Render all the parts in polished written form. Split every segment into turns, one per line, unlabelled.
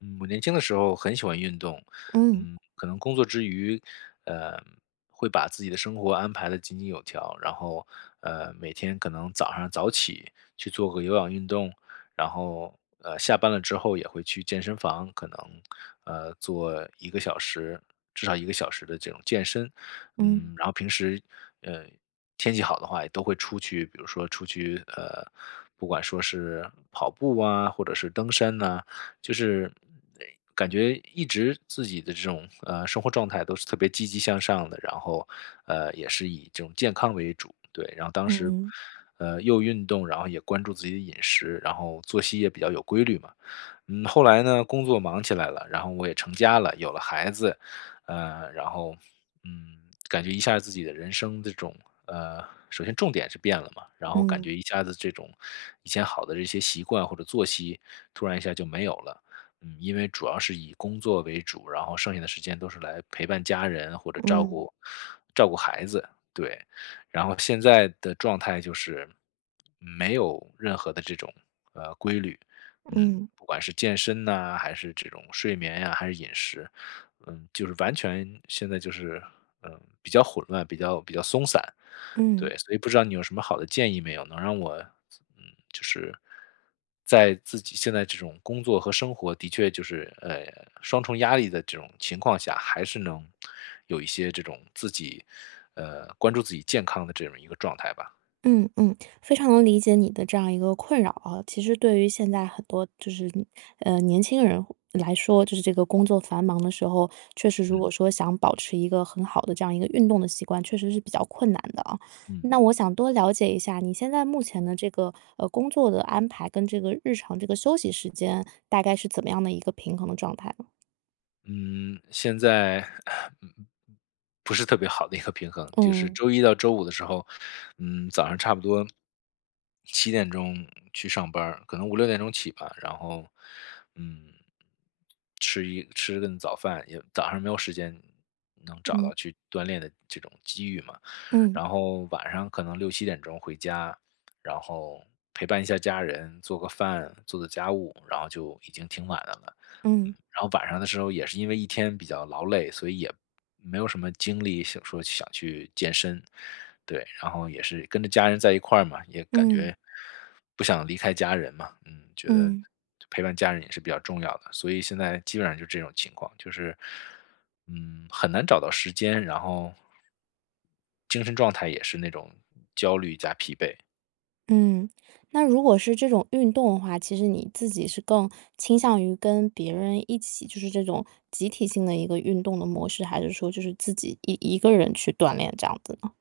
嗯，我年轻的时候很喜欢运动，
嗯
可能工作之余，呃，会把自己的生活安排得井井有条，然后，每天可能早上早起去做个有氧运动，然后，下班了之后也会去健身房，可能，做一个小时，至少一个小时的这种健身，
嗯
然后平时，呃，天气好的话也都会出去，比如说出去，不管说是跑步啊，或者是登山呐、就是感觉一直自己的这种生活状态都是特别积极向上的，然后也是以这种健康为主，对，然后当时
嗯
又运动，然后也关注自己的饮食，然后作息也比较有规律嘛。后来呢工作忙起来了，然后我也成家了，有了孩子，然后嗯，感觉一下自己的人生这种，呃，首先重点是变了嘛，然后感
嗯
觉一下子这种以前好的这些习惯或者作息，突然一下就没有了。因为主要是以工作为主，然后剩下的时间都是来陪伴家人或者照
嗯
顾照顾孩子，对。然后现在的状态就是没有任何的这种规律，
嗯
不管是健身呐，还是这种睡眠呀，还是饮食，就是完全现在就是，比较混乱，比较松散，
嗯
对，所以不知道你有什么好的建议没有，能让我，嗯，就是在自己现在这种工作和生活的确就是双重压力的这种情况下，还是能有一些这种自己关注自己健康的这么一个状态吧。
嗯嗯，非常能理解你的这样一个困扰啊。其实对于现在很多年轻人来说，这个工作繁忙的时候，确实如
嗯
果说想保持一个很好的这样一个运动的习惯，确实是比较困难的啊。
嗯。
那我想多了解一下，你现在目前的这个工作的安排跟这个日常这个休息时间，大概是怎么样的一个平衡的状态呢？
嗯，现在，嗯嗯嗯不是特别好的一个平衡，就是
嗯
周一到周五的时候，早上差不多七点钟去上班儿可能5、6点钟起吧，然后，嗯，吃顿早饭，也早上没有时间能找
嗯。
到去锻炼的这种机遇嘛。
嗯，
然后晚上可能6、7点钟回家，然后陪伴一下家人，做个饭，做做家务，然后就已经挺晚的了。
嗯
然后晚上的时候也是因为一天比较劳累，所以也没有什么精力想去健身。对，然后也是跟着家人在一块儿嘛，也感
嗯。
觉不想离开家人嘛，觉得
嗯，
陪伴家人也是比较重要的，所以现在基本上就这种情况，就是，很难找到时间，然后精神状态也是那种焦虑加疲惫。
嗯，那如果是这种运动的话，其实你自己是更倾向于跟别人一起，就是这种集体性的一个运动的模式，还是说就是自己一个人去锻炼这样子呢？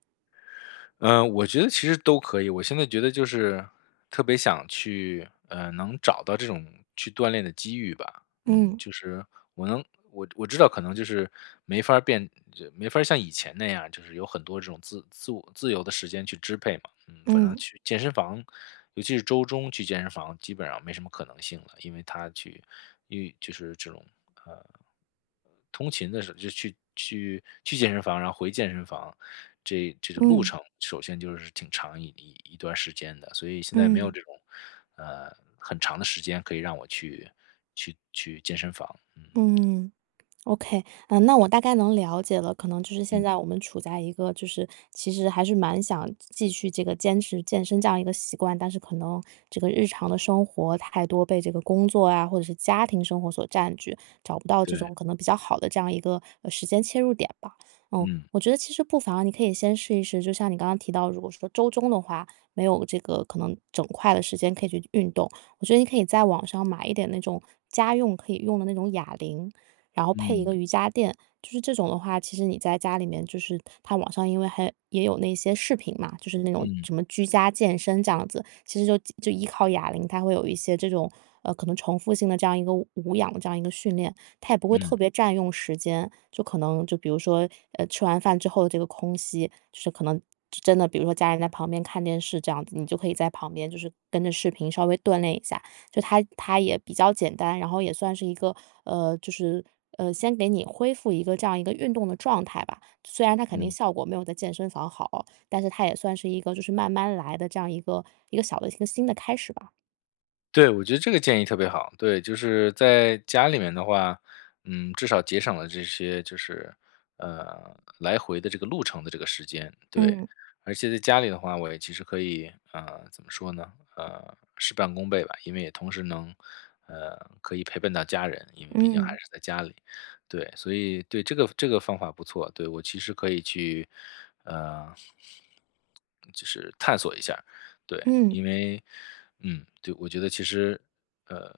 我觉得其实都可以。我现在觉得就是特别想去，能找到这种去锻炼的机遇吧。嗯，
嗯，
就是我能，我知道可能就是没法儿变，就没法儿像以前那样，就是有很多这种自由的时间去支配嘛。嗯，反正
嗯，
去健身房，尤其是周中去健身房，基本上没什么可能性了，因为就是这种呃通勤的时候，就去健身房，然后回健身房，这个路
嗯，
程首先就是挺长一段时间的，所以现在没有
嗯，
这种很长的时间可以让我去健身房。嗯
嗯。OK,嗯，那我大概能了解了，可能就是现
嗯，
在我们处在一个其实还是蛮想继续这个坚持健身这样一个习惯，但是可能这个日常的生活太多被这个工作啊，或者是家庭生活所占据，找不到这
对，
种可能比较好的这样一个时间切入点吧。嗯，
嗯
我觉得其实不妨啊你可以先试一试，就像你刚刚提到，如果说周中的话没有这个可能整块的时间可以去运动，我觉得你可以在网上买一点那种家用可以用的那种哑铃，然后配一
嗯
个瑜伽垫。就是这种的话，其实你在家里面，就是它网上因为还也有那些视频嘛，就是那种
嗯
什么居家健身这样子，其实就依靠哑铃，它会有一些这种可能重复性的这样一个无氧的这样一个训练，它也不会特
嗯
别占用时间，就可能就比如说吃完饭之后的这个空隙，可能真的比如说家人在旁边看电视这样子，你就可以在旁边就是跟着视频稍微锻炼一下。它也比较简单，然后也算是一个，呃，就是，先给你恢复一个这样一个运动的状态吧。虽然它肯定
嗯。
效果没有在健身房好，但是它也算是一个就是慢慢来的这样一个小的一个新的开始吧。
对，我觉得这个建议特别好。对，就是在家里面的话，至少节省了这些就是来回的这个路程的这个时间。对，
嗯。
而且在家里的话，我也其实可以怎么说呢？事半功倍吧，因为也同时可以陪伴到家人，因为毕竟还
嗯，
是在家里。对，所以对这个方法不错。对我其实可以去呃就是探索一下。对，
嗯。
因为对，我觉得其实，呃，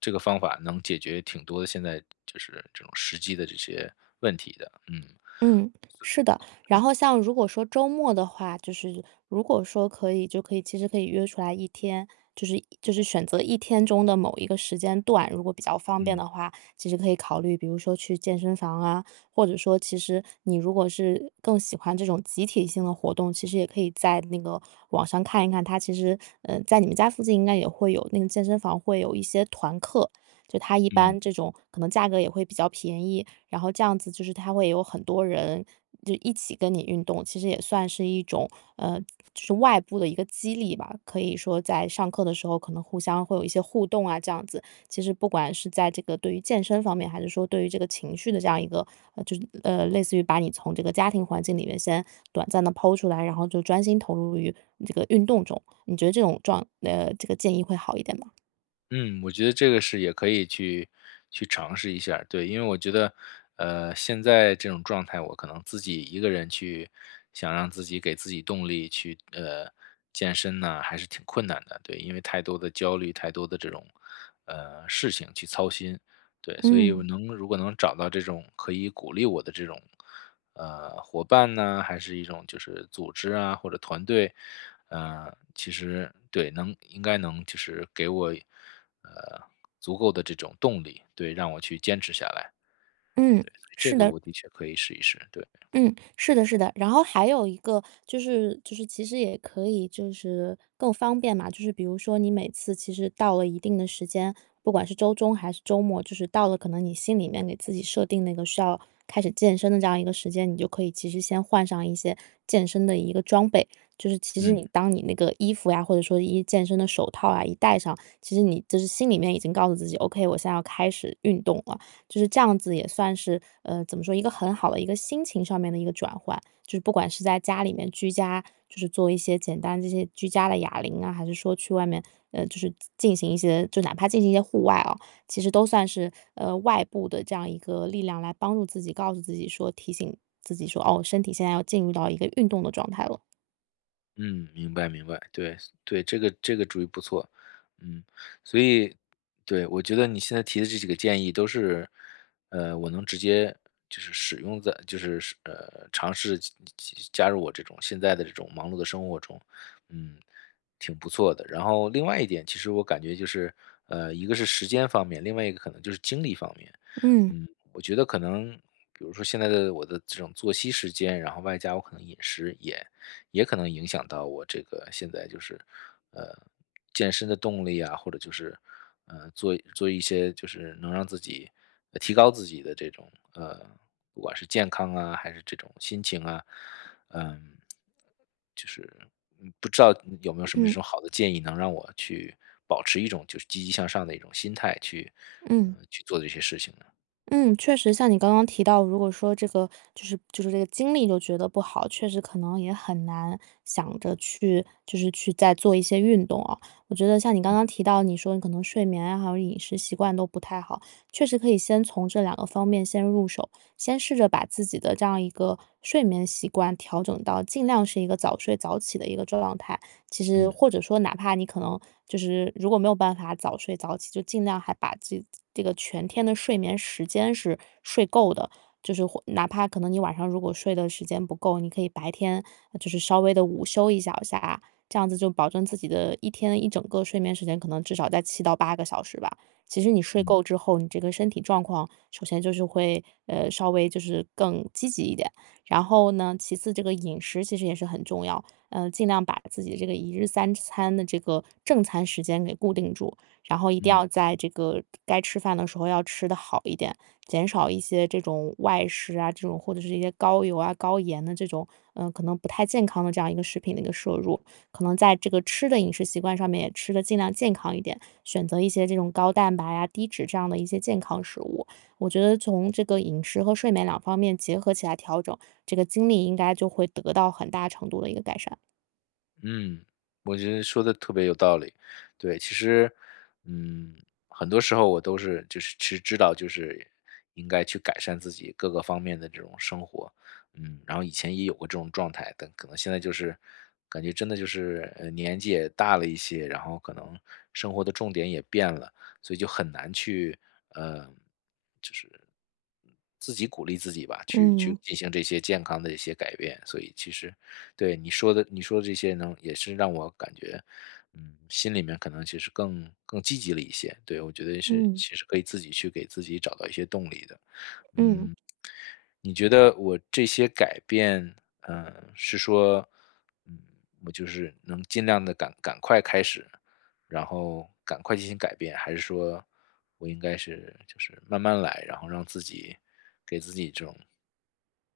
这个方法能解决挺多的现在就是这种实际的这些问题的。嗯，
嗯，是的。然后像如果说周末的话，如果说可以，就可以其实可以约出来一天，选择一天中的某一个时间段，如果比较方便
嗯，
的话，其实可以考虑，比如说去健身房啊，或者说其实你如果是更喜欢这种集体性的活动，其实也可以在那个网上看一看，它其实在你们家附近应该也会有那个健身房会有一些团课，就它一
嗯。
般这种可能价格也会比较便宜，然后这样子就是他会有很多人就一起跟你运动，其实也算是一种，呃，外部的一个激励吧。可以说在上课的时候可能互相会有一些互动啊，这样子。其实不管是在这个对于健身方面，还是说对于这个情绪的这样一个，类似于把你从这个家庭环境里面先短暂的抛出来，然后就专心投入于这个运动中，你觉得这种这个建议会好一点吗？
嗯，我觉得这个是也可以去尝试一下儿。对，因为我觉得，现在这种状态，我可能自己一个人去想让自己给自己动力去，健身呢，还是挺困难的。对，因为太多的焦虑，太多的这种，事情去操心。对，所以
嗯，
如果能找到这种可以鼓励我的这种伙伴呢，还是一种就是组织啊或者团队，其实对，应该能就是给我，呃，足够的这种动力，对，让我去坚持下来，
嗯，
所以这
是
个
的。
我的确可以试一试，对，
嗯，是的，是的。然后还有一个其实也可以就是更方便嘛，就是比如说你每次其实到了一定的时间，不管是周中还是周末，就是到了可能你心里面给自己设定那个需要开始健身的这样一个时间，你就可以其实先换上一些健身的一个装备。就是其实
嗯。
你当你那个衣服呀，或者说一健身的手套啊一戴上，其实你就是心里面已经告诉自己，OK,我现在要开始运动了。就是这样子也算是，怎么说，一个很好的一个心情上面的一个转换。就是不管是在家里面居家，就是做一些简单这些居家的哑铃啊，还是说去外面，进行一些哪怕进行一些户外啊。其实都算是，外部的这样一个力量来帮助自己，告诉自己说提醒自己说，哦，身体现在要进入到一个运动的状态了。
嗯，明白明白，对对，这个主意不错。嗯，所以对，我觉得你现在提的这几个建议都是，我能直接就是使用在，就是尝试加入我这种现在的这种忙碌的生活中。嗯，挺不错的。然后另外一点，其实我感觉就是，一个是时间方面，另外一个可能就是精力方面。
嗯
我觉得可能比如说现在的我的这种作息时间，然后外加我可能饮食也。也可能影响到我这个现在就是，呃，健身的动力啊，或者就是，做做一些就是能让自己提高自己的这种，不管是健康啊，还是这种心情啊，嗯，就是不知道你有没有什么这
嗯
种好的建议，能让我去保持一种就是积极向上的一种心态去，
嗯。
去做这些事情呢？
嗯，确实像你刚刚提到，如果说这个这个精力就觉得不好，确实可能也很难想着去去再做一些运动啊。我觉得像你刚刚提到，你说你可能睡眠啊，还有饮食习惯都不太好，确实可以先从这两个方面先入手，先试着把自己的这样一个睡眠习惯调整到尽量是一个早睡早起的一个状态。其实
嗯
或者说哪怕你可能如果没有办法早睡早起，就尽量还把这个全天的睡眠时间是睡够的。就是或哪怕可能你晚上如果睡的时间不够，你可以白天就是稍微的午休一小下，这样子就保证自己的一天一整个睡眠时间可能至少在7到8个小时吧。其实你睡够
嗯
之后，你这个身体状况首先就是会稍微就是更积极一点，然后呢，其次这个饮食其实也是很重要。尽量把自己这个一日三餐的这个正餐时间给固定住，然后一定
嗯。
要在这个该吃饭的时候要吃的好一点，减少一些这种外食啊，这种或者是一些高油啊、高盐的这种、嗯、可能不太健康的这样一个食品的一个摄入，可能在这个吃的饮食习惯上面也吃的尽量健康一点，选择一些这种高蛋白啊、低脂这样的一些健康食物。我觉得从这个饮食和睡眠两方面结合起来调整，这个精力应该就会得到很大程度的一个改善。
嗯，我觉得说的特别有道理。对，其实，嗯，很多时候我都是就是其实知道就是应该去改善自己各个方面的这种生活。然后以前也有过这种状态，但可能现在就是感觉真的就是年纪也大了一些，然后可能生活的重点也变了，所以就很难去嗯，就是自己鼓励自己吧，去
嗯
进行这些健康的一些改变。所以其实对，你说的这些也是让我感觉，心里面可能其实更积极了一些。对，我觉得是
嗯
其实可以自己去给自己找到一些动力的。
嗯
嗯，你觉得我这些改变，是说，嗯，我就是能尽量的赶快开始，然后赶快进行改变，还是说我应该是就是慢慢来，然后让自己给自己这种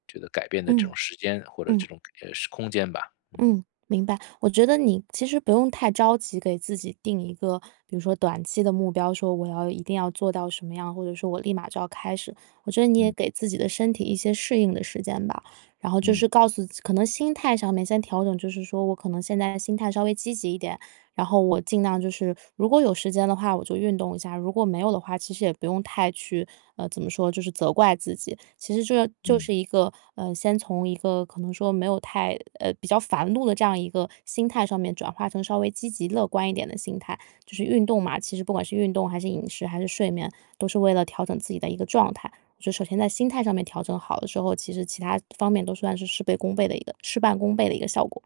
觉得改变的这
嗯
种时间或者
嗯
这种，是空间吧。嗯，
嗯，明白。我觉得你其实不用太着急，给自己定一个，比如说短期的目标，说我要一定要做到什么样，或者说我立马就要开始。我觉得你也
嗯，
给自己的身体一些适应的时间吧。然后就
嗯，
是告诉，可能心态上面先调整，就是说我可能现在心态稍微积极一点，然后我尽量就是如果有时间的话，我就运动一下；如果没有的话，其实也不用太去怎么说，就是责怪自己。其实这就
嗯，
是一个先从一个可能说没有太呃，比较烦怒的这样一个心态上面，转化成稍微积极乐观一点的心态。就是运动嘛，其实不管是运动还是饮食还是睡眠，都是为了调整自己的一个状态。就首先在心态上面调整好了之后，其实其他方面都算是事半功倍的一个效果。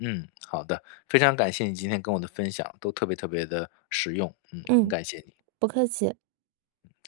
嗯，好的，非常感谢你今天跟我的分享，都特别特别的实用，很
嗯，
感谢你，
不客气。
再见。